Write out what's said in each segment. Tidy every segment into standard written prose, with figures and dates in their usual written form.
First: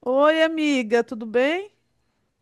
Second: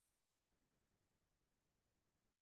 Oi, amiga, tudo bem?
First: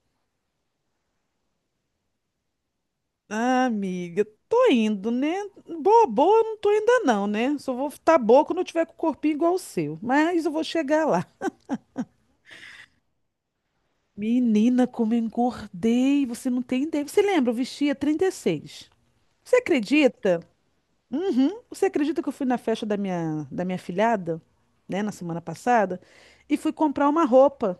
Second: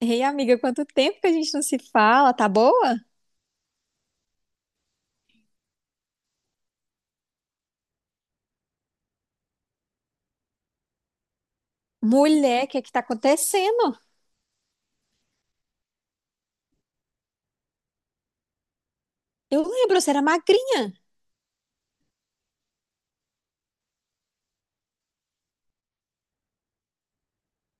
Ei, amiga, quanto tempo que a gente não se fala, tá boa? Ah, amiga, tô indo, né? Boa, boa, eu não tô ainda não, né? Só vou estar boa quando eu tiver com o corpinho igual o seu. Mas eu vou chegar lá. Mulher, o que é que tá acontecendo? Menina, como eu engordei, você não tem ideia. Você lembra, eu vestia 36. Você Eu lembro, você era acredita? magrinha, Uhum. Você acredita que eu fui na festa da minha filhada, né, na semana passada, e fui comprar uma roupa.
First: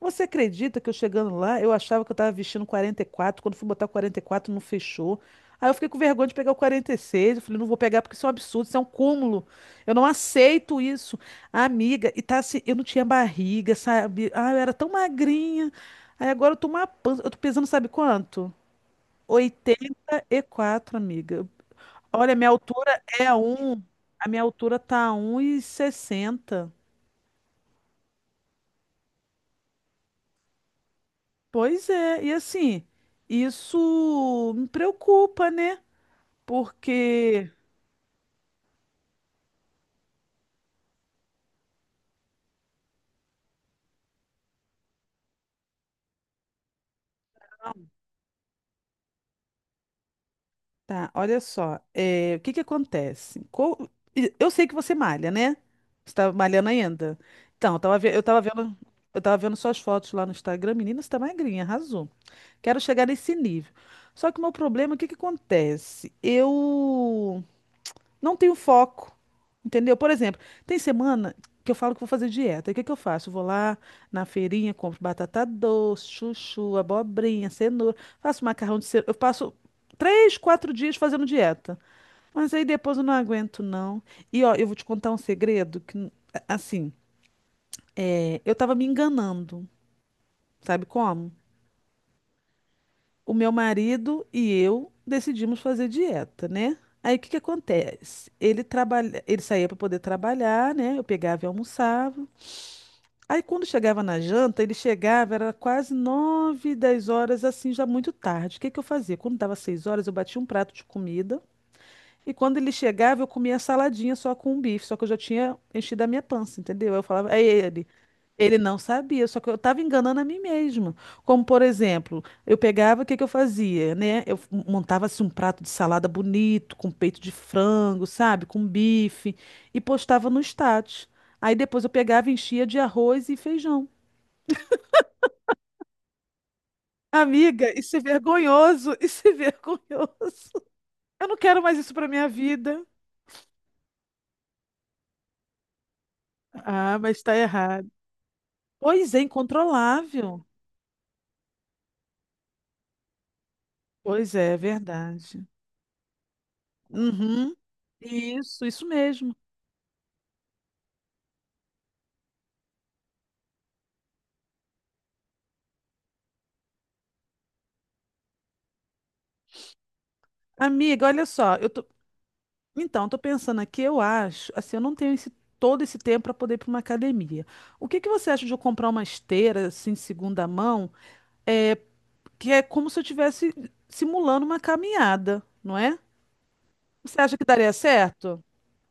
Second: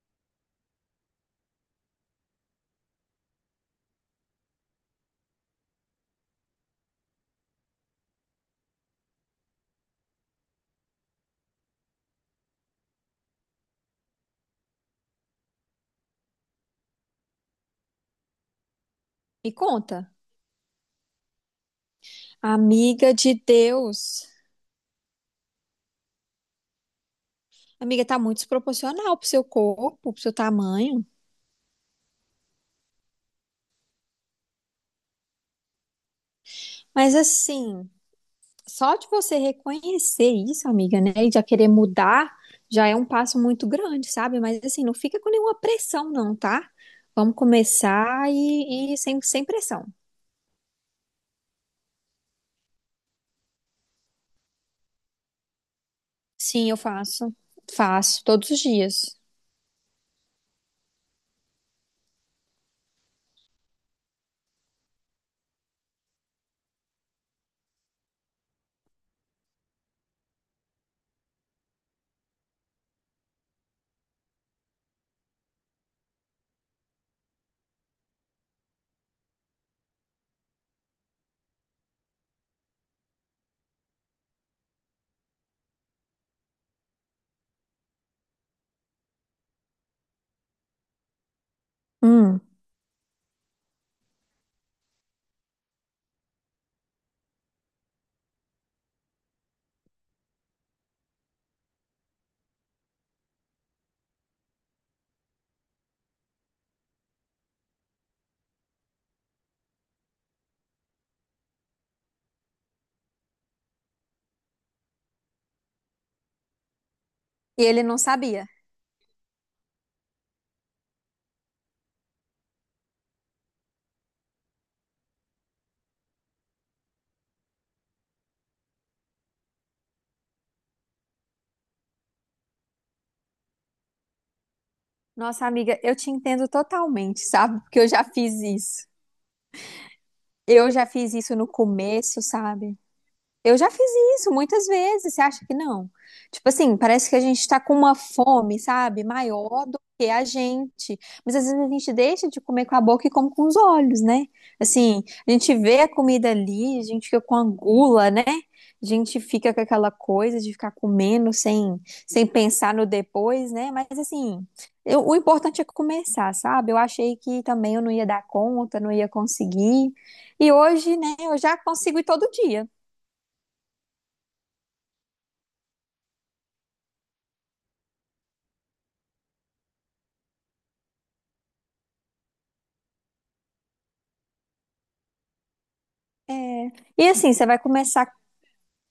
Você acredita que eu chegando lá, eu achava que eu tava vestindo 44? Quando fui botar 44, não fechou. Aí eu fiquei com vergonha de pegar o 46. Eu falei, não vou pegar porque isso é um absurdo, isso é um cúmulo. Eu não aceito isso. A amiga, e tá assim, eu não tinha barriga, sabe? Ah, eu era tão magrinha. Aí agora eu tô uma pança, eu tô pesando sabe quanto? me conta. 84, amiga. Olha, Amiga de a Deus. minha altura tá um 1,60. Amiga, tá muito desproporcional pro seu corpo, pro seu tamanho. Pois é, e assim, isso me preocupa, né? Mas Porque, assim, só de você reconhecer isso, amiga, né, e já querer mudar, já é um passo muito grande, sabe? Mas assim, não fica com nenhuma pressão, não, tá? Vamos começar e sem, sem pressão. tá, olha só, o que que acontece? Eu sei que você malha, né? Você tá malhando Sim, eu ainda. faço. Então, Faço todos os dias. eu tava vendo suas fotos lá no Instagram. Menina, você tá magrinha, arrasou. Quero chegar nesse nível. Só que o meu problema, o que que acontece? Eu não tenho foco, entendeu? Por exemplo, tem semana que eu falo que vou fazer dieta. E o que que eu faço? Eu vou lá na feirinha, compro batata doce, chuchu, abobrinha, cenoura, faço macarrão de cenoura. Eu passo 3, 4 dias fazendo dieta. Mas aí depois eu não aguento, não. E ó, eu vou te contar um segredo que, assim, eu tava me enganando, sabe como? Hum. O meu marido e eu decidimos fazer dieta, né? Aí o que que acontece? Ele trabalha, ele saía para poder trabalhar, né? Eu pegava e almoçava. Aí quando chegava na janta, ele chegava, era quase 9, 10 horas, assim, já muito tarde. O que que eu fazia? Quando dava 6 horas, eu batia um prato de comida e quando ele chegava, eu comia saladinha só com um bife, só que eu já tinha enchido a minha pança, entendeu? Eu falava, aí E ele ele. não sabia. Ele não sabia, só que eu estava enganando a mim mesma. Como, por exemplo, eu pegava, o que que eu fazia, né? Eu montava assim um prato de salada bonito, com peito de frango, sabe? Com bife, e postava no status. Aí depois eu pegava e enchia de arroz e feijão. Nossa, amiga, eu te entendo totalmente, sabe? Amiga, Porque eu isso é já fiz isso. vergonhoso, isso é vergonhoso. Eu já fiz Eu isso não no quero mais isso para começo, minha sabe? vida. Eu já fiz isso muitas vezes, você acha que não? Tipo assim, Ah, parece que mas a está gente tá com errado. uma fome, sabe? Pois é, Maior do que a incontrolável. gente. Mas às vezes a gente deixa de comer com a boca e come com os olhos, né? Pois é, é Assim, a verdade. gente vê a comida ali, a gente fica com a Uhum. gula, né? Isso, A isso gente mesmo. fica com aquela coisa de ficar comendo sem, sem pensar no depois, né? Mas assim, o importante é começar, sabe? Eu achei que também eu não ia dar conta, não ia conseguir. E hoje, Amiga, né, olha eu só, já eu tô... consigo ir todo dia. Então, eu tô pensando aqui, eu acho, assim, eu não tenho esse, todo esse tempo para poder ir para uma academia. O que que você acha de eu comprar uma esteira, assim, de segunda mão, é, que é como se eu estivesse simulando uma caminhada, não é? É. E Você assim, acha que você vai daria começar, certo?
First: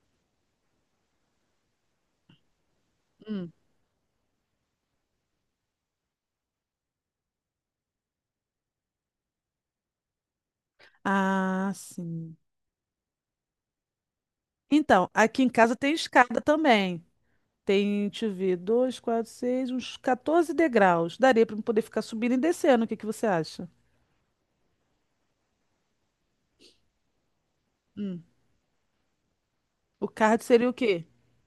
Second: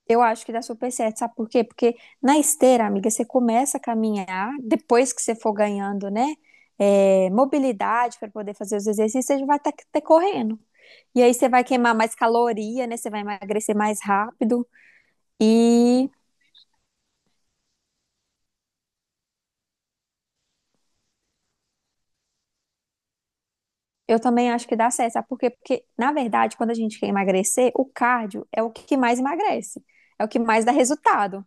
eu acho que dá super certo, sabe por quê? Porque na esteira, amiga, você Hum. começa a caminhar, depois que você for ganhando, né, mobilidade para poder fazer os exercícios, você já vai estar correndo. E aí você vai Ah, queimar mais sim. caloria, né, você vai emagrecer mais rápido. Então, aqui em casa tem E escada também. Tem, deixa eu ver, dois, quatro, seis, uns 14 degraus. Daria para poder ficar subindo e descendo. O que que você acha? eu também acho que dá certo, sabe por quê? Porque, na verdade, quando a gente quer emagrecer, o Hum. cardio é o que mais emagrece, O é o que card mais seria dá o quê? resultado.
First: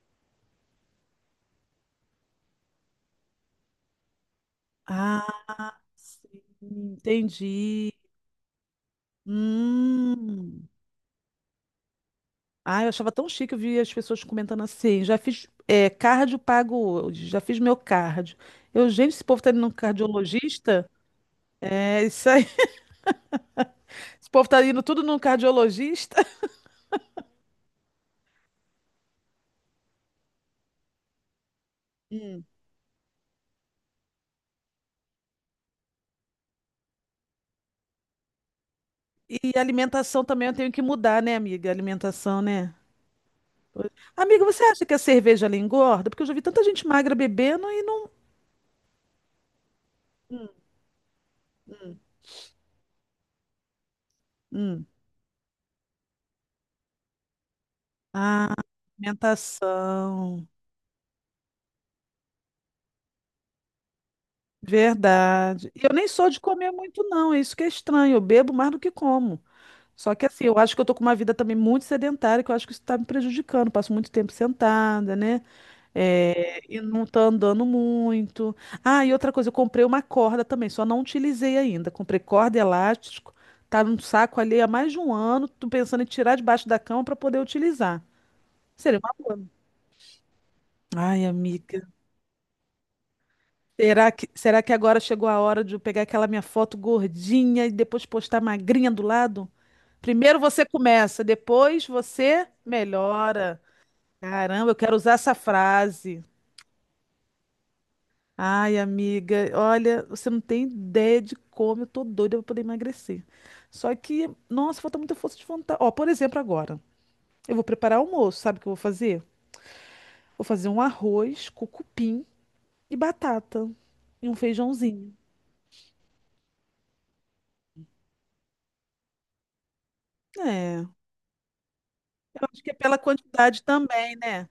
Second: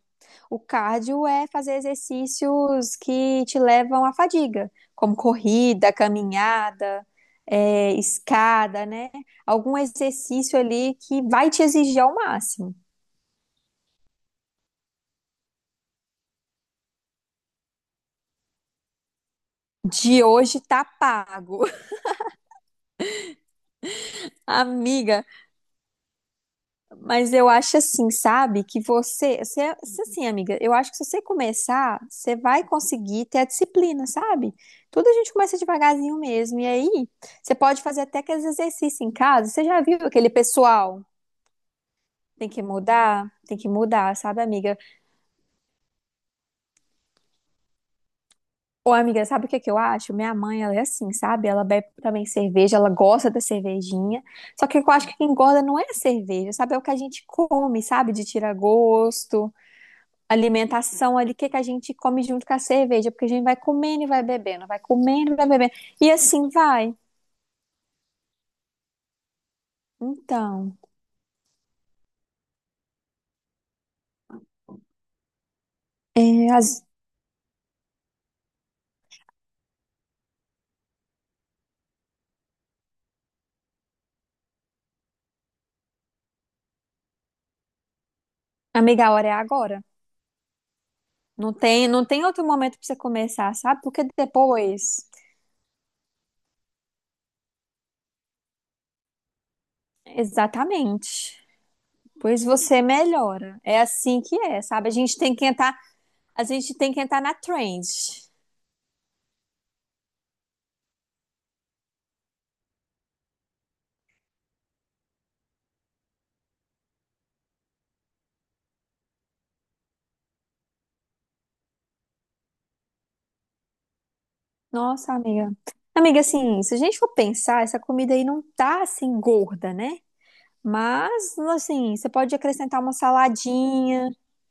O cardio é fazer exercícios que te levam à fadiga, como Ah, corrida, sim, caminhada, entendi. escada, né? Algum exercício Hum. ali que vai te exigir ao máximo. Ah, eu achava tão chique, eu vi as pessoas comentando assim. Já fiz cardio pago hoje, já fiz meu cardio. Eu, gente, esse povo tá indo num De hoje tá cardiologista? pago, É isso aí. Esse povo tá indo tudo num amiga. cardiologista. Mas eu acho assim, sabe? Que você assim, amiga, eu acho que se você começar, você Hum. vai conseguir ter a disciplina, sabe? Tudo a gente começa devagarzinho mesmo. E aí, você pode fazer até aqueles exercícios em casa. E Você já viu alimentação aquele também eu tenho que pessoal? mudar, né, amiga? Alimentação, né? Tem que Pois- mudar, sabe, amiga, você amiga? acha que a cerveja ela engorda? Porque eu já vi tanta gente magra bebendo e não. Ô, amiga, sabe o que é que eu acho? Minha mãe, ela é assim, sabe? Ela bebe Hum, também cerveja, ela gosta da cervejinha. Só que hum. eu acho que quem engorda não é a cerveja, sabe? É o que a gente come, sabe? De Ah, tirar gosto, alimentação. alimentação ali, o que que a gente come junto com a cerveja, porque a gente vai comendo e vai bebendo, vai comendo e vai Verdade. bebendo. E eu nem E sou de assim comer vai. muito, não. É isso que é estranho. Eu bebo mais do que como. Só que assim, eu acho Então, que eu tô com uma vida também muito sedentária, que eu acho que isso tá me prejudicando. Passo muito tempo sentada, né? é, É, e as- não tá andando muito. Ah, e outra coisa, eu comprei uma corda também, só não utilizei ainda. Comprei corda e elástico, tá num saco ali há mais de um ano, tô pensando em tirar debaixo da cama para poder utilizar. Seria amiga, a uma hora é boa. agora. Ai, Não amiga. tem, não tem outro momento pra você começar, sabe? Porque Será que agora depois. chegou a hora de eu pegar aquela minha foto gordinha e depois postar magrinha do lado? Primeiro você começa, Exatamente. depois Pois você você melhora. melhora. É assim que é, Caramba, eu sabe? A quero usar gente essa tem que entrar, frase. a gente tem que entrar na trend. Ai, amiga, olha, você não tem ideia de como eu tô doida pra poder emagrecer. Só que, nossa, falta muita força de vontade. Ó, por exemplo, agora, eu vou preparar almoço, sabe o que eu vou fazer? Vou fazer um arroz com cupim e batata e um feijãozinho. Nossa, amiga. Amiga, assim, se a gente for pensar, essa comida aí não tá assim gorda, né? É, eu Mas, assim, você pode acho que é acrescentar uma pela quantidade saladinha, também, né?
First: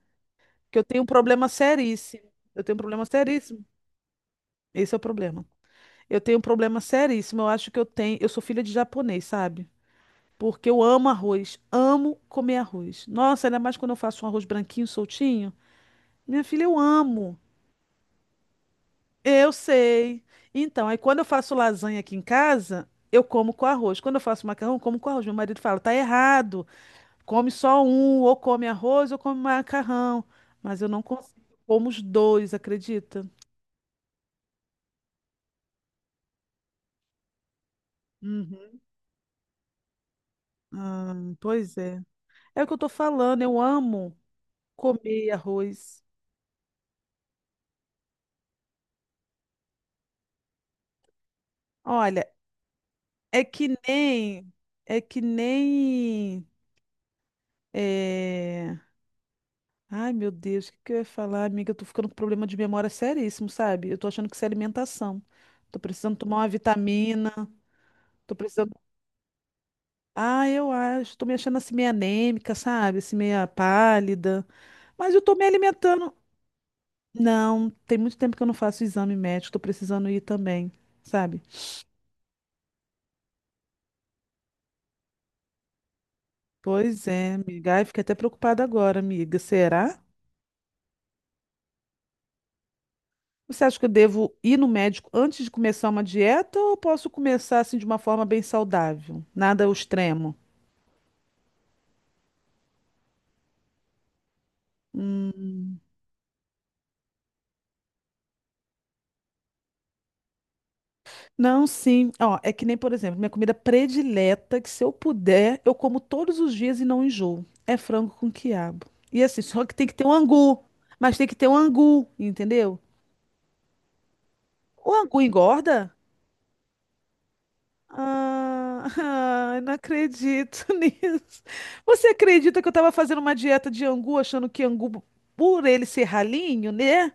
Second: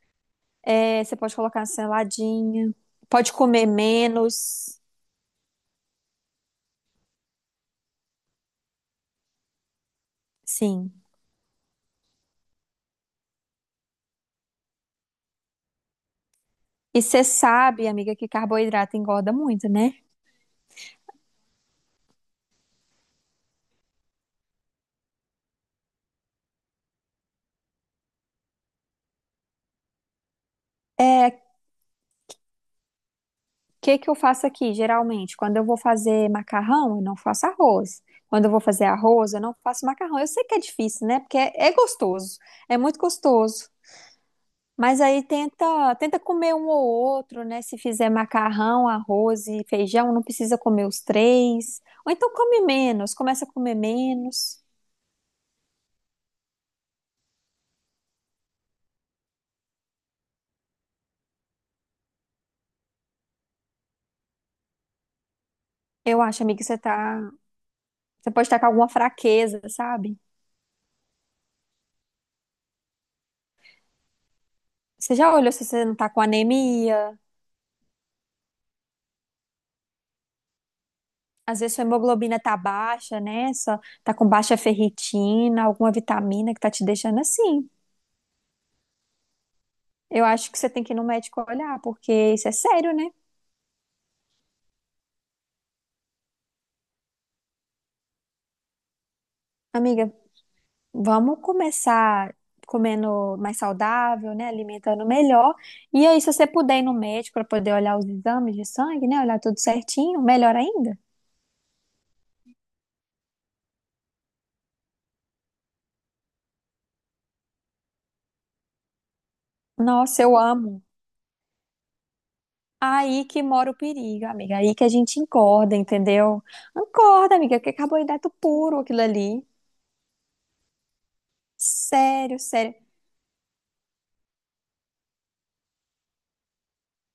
Que eu tenho um você pode problema colocar uma seríssimo. Eu saladinha, tenho um problema pode seríssimo. comer menos, Esse é o problema. Eu tenho um problema seríssimo. Eu acho que eu tenho, eu sou filha de japonês, sabe? Porque eu sim. amo arroz, amo comer arroz. Nossa, ainda mais quando eu faço um arroz branquinho, soltinho. Minha filha, eu E você amo. sabe, amiga, que carboidrato engorda Eu muito, né? sei. Então, aí quando eu faço lasanha aqui em casa, eu como com arroz. Quando eu faço macarrão, eu como com arroz. Meu marido fala, tá errado. Come só um, ou come arroz, ou come macarrão. Mas eu não consigo. É, Como os dois, acredita? Que eu faço aqui, geralmente? Quando eu vou fazer macarrão, eu não faço arroz. Quando eu vou Uhum. fazer arroz, eu não faço macarrão. Eu sei que é difícil, Ah, né? Porque é pois é. gostoso, É o que é eu tô muito falando, eu gostoso. amo Mas aí comer tenta, arroz. tenta comer um ou outro, né? Se fizer macarrão, arroz e feijão, não precisa comer os três. Ou Olha. então come menos, É começa a que comer nem. menos. É que nem. É... Ai, meu Deus, o que que eu ia falar, amiga? Eu tô ficando com problema de memória seríssimo, sabe? Eu tô achando que isso é alimentação. Tô precisando Eu tomar acho, uma amiga, que você tá, vitamina. você Tô pode estar com precisando. alguma fraqueza, sabe? Ah, eu acho. Tô me achando assim meio anêmica, sabe? Assim, meia pálida. Mas Você eu tô já me olhou se você não tá alimentando. com anemia? Não, tem muito tempo que eu não faço exame médico. Tô precisando ir também, sabe? Às vezes sua hemoglobina tá baixa, né? Só tá com baixa ferritina, alguma vitamina que tá te Pois deixando é, assim. amiga. Ai, fiquei até preocupada agora, amiga. Será? Eu acho que você tem que ir no médico olhar, porque isso é sério, né? Você acha que eu devo ir no médico antes de começar uma dieta ou eu posso começar assim de uma forma bem saudável? Nada ao Amiga, extremo. vamos começar comendo mais saudável, né? Alimentando Hum, melhor. E aí, se você puder ir no médico para poder olhar os exames de sangue, né? Olhar tudo certinho, melhor ainda. não, sim. Ó, é que nem, por exemplo, minha comida predileta, que se eu puder, eu como todos os dias e não enjoo. É frango com quiabo. E assim, só que tem que ter um Nossa, eu angu. amo. Mas tem que ter um angu, entendeu? Aí que mora o perigo, amiga. Aí que a O gente angu engorda, engorda? entendeu? Encorda, amiga, que é carboidrato puro Ah, aquilo ali. ah, eu não acredito nisso. Você Sério, acredita que eu sério. estava fazendo uma dieta de angu, achando que angu, por ele ser ralinho, né?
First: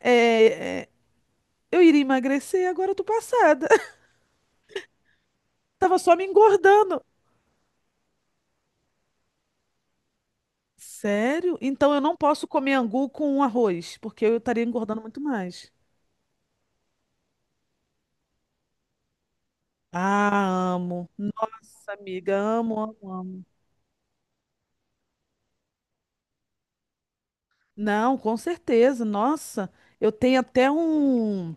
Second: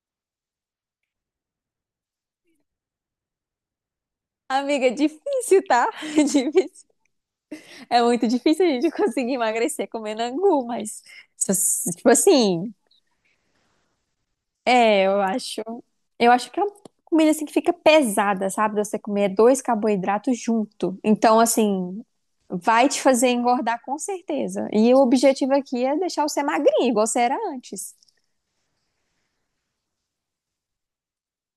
é, é, eu iria emagrecer, agora eu tô passada. Amiga, é difícil, tá? Tava só É me difícil. engordando. É muito difícil a gente conseguir emagrecer comendo angu, mas Sério? Então eu tipo não posso assim, comer angu com arroz, porque eu estaria engordando é, muito eu acho, mais. eu acho que é uma comida assim que fica pesada, sabe? Você comer dois carboidratos Ah, junto. amo. Então, Nossa, assim, amiga, amo, vai te amo, fazer amo. engordar com certeza. E o objetivo aqui é deixar você magrinho, igual você era antes. Não, com certeza. Nossa, eu tenho até um.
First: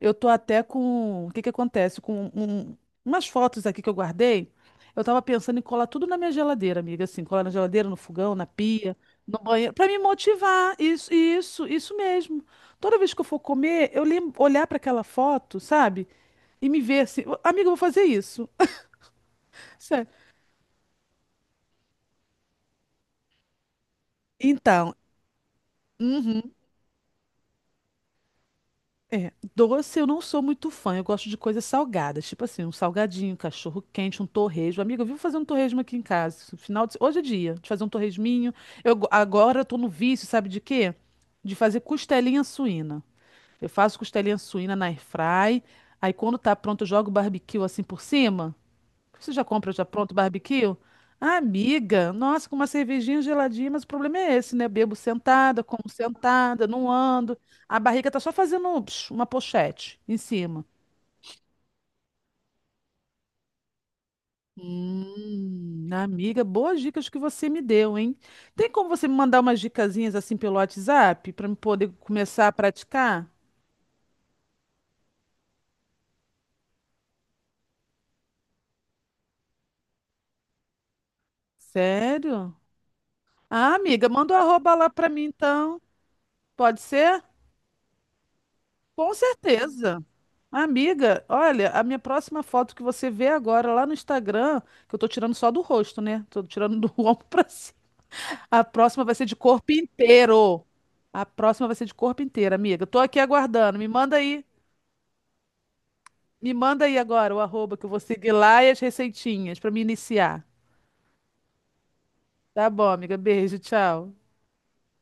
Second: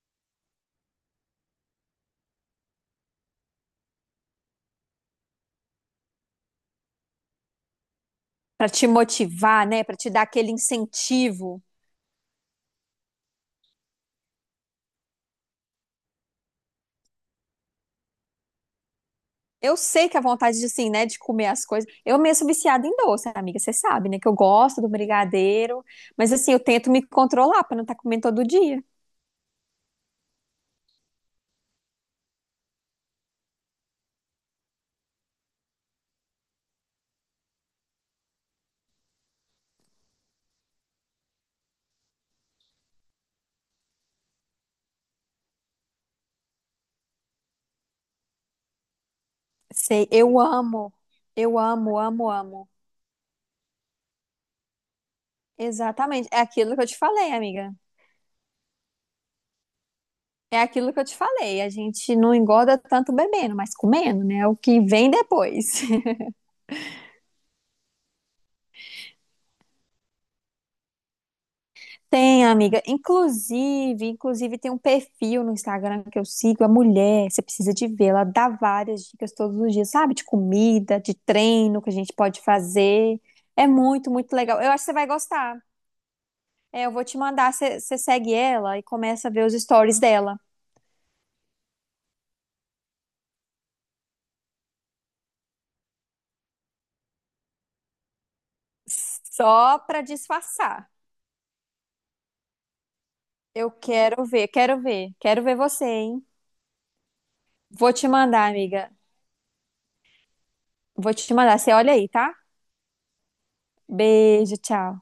Eu tô até com. O que que acontece? Com umas fotos aqui que eu guardei. Eu tava pensando em colar tudo na minha geladeira, amiga. Assim, colar na geladeira, no fogão, na Pra te pia, no motivar, banheiro, né? pra Pra me te dar aquele motivar. Isso, incentivo. isso, isso mesmo. Toda vez que eu for comer, eu lembro, olhar pra aquela foto, sabe? E me ver assim, "Ô, amiga, eu vou fazer isso." Eu Sério. sei que a vontade de, assim, né, de comer as coisas. Eu mesmo sou viciada em doce, amiga, você sabe, né? Que eu gosto do Então, brigadeiro, mas uhum. assim, eu tento me controlar pra não estar comendo todo dia. É, doce eu não sou muito fã, eu gosto de coisas salgadas, tipo assim, um salgadinho, um cachorro quente, um torresmo. Amiga, eu vivo fazer um torresmo aqui em casa. Esse final de... Hoje é dia de fazer um torresminho. Agora eu tô no vício, sabe de quê? De fazer costelinha suína. Eu faço costelinha suína na airfry, aí quando tá pronto eu jogo barbecue assim por cima. Você já compra já Sei, pronto eu barbecue? amo. Ah, Eu amo, amiga, amo, nossa, com uma amo. cervejinha geladinha, mas o problema é esse, né? Bebo sentada, como Exatamente. É sentada, aquilo que eu não te falei, ando. amiga. A barriga tá só fazendo psh, uma pochete em É cima. aquilo que eu te falei. A gente não engorda tanto bebendo, mas comendo, né? É o que vem depois. Amiga, boas dicas que você me deu, hein? Tem como você me mandar umas dicasinhas assim pelo WhatsApp para eu poder Tem, começar a amiga. praticar? Inclusive, inclusive tem um perfil no Instagram que eu sigo, a mulher, você precisa de ver, ela dá várias dicas todos os dias, sabe? De comida, de treino que a gente pode Sério? fazer. É Ah, amiga, muito, muito manda o legal. Eu arroba acho que lá você vai para mim gostar. então. Pode É, eu vou te ser? mandar, você segue ela e Com começa a ver os stories certeza. dela. Amiga, olha, a minha próxima foto que você vê agora lá no Instagram, que eu tô tirando só do rosto, né? Tô tirando do ombro pra cima. A próxima vai ser de corpo Só pra inteiro. disfarçar. A próxima vai ser de corpo inteiro, amiga. Tô aqui Eu aguardando. Quero ver, quero ver, quero ver você, hein? Me manda aí agora o arroba que eu Vou vou te seguir mandar, lá e as amiga. receitinhas pra me iniciar. Vou te mandar. Você olha aí, tá? Tá bom, amiga. Beijo, tchau. Beijo, tchau.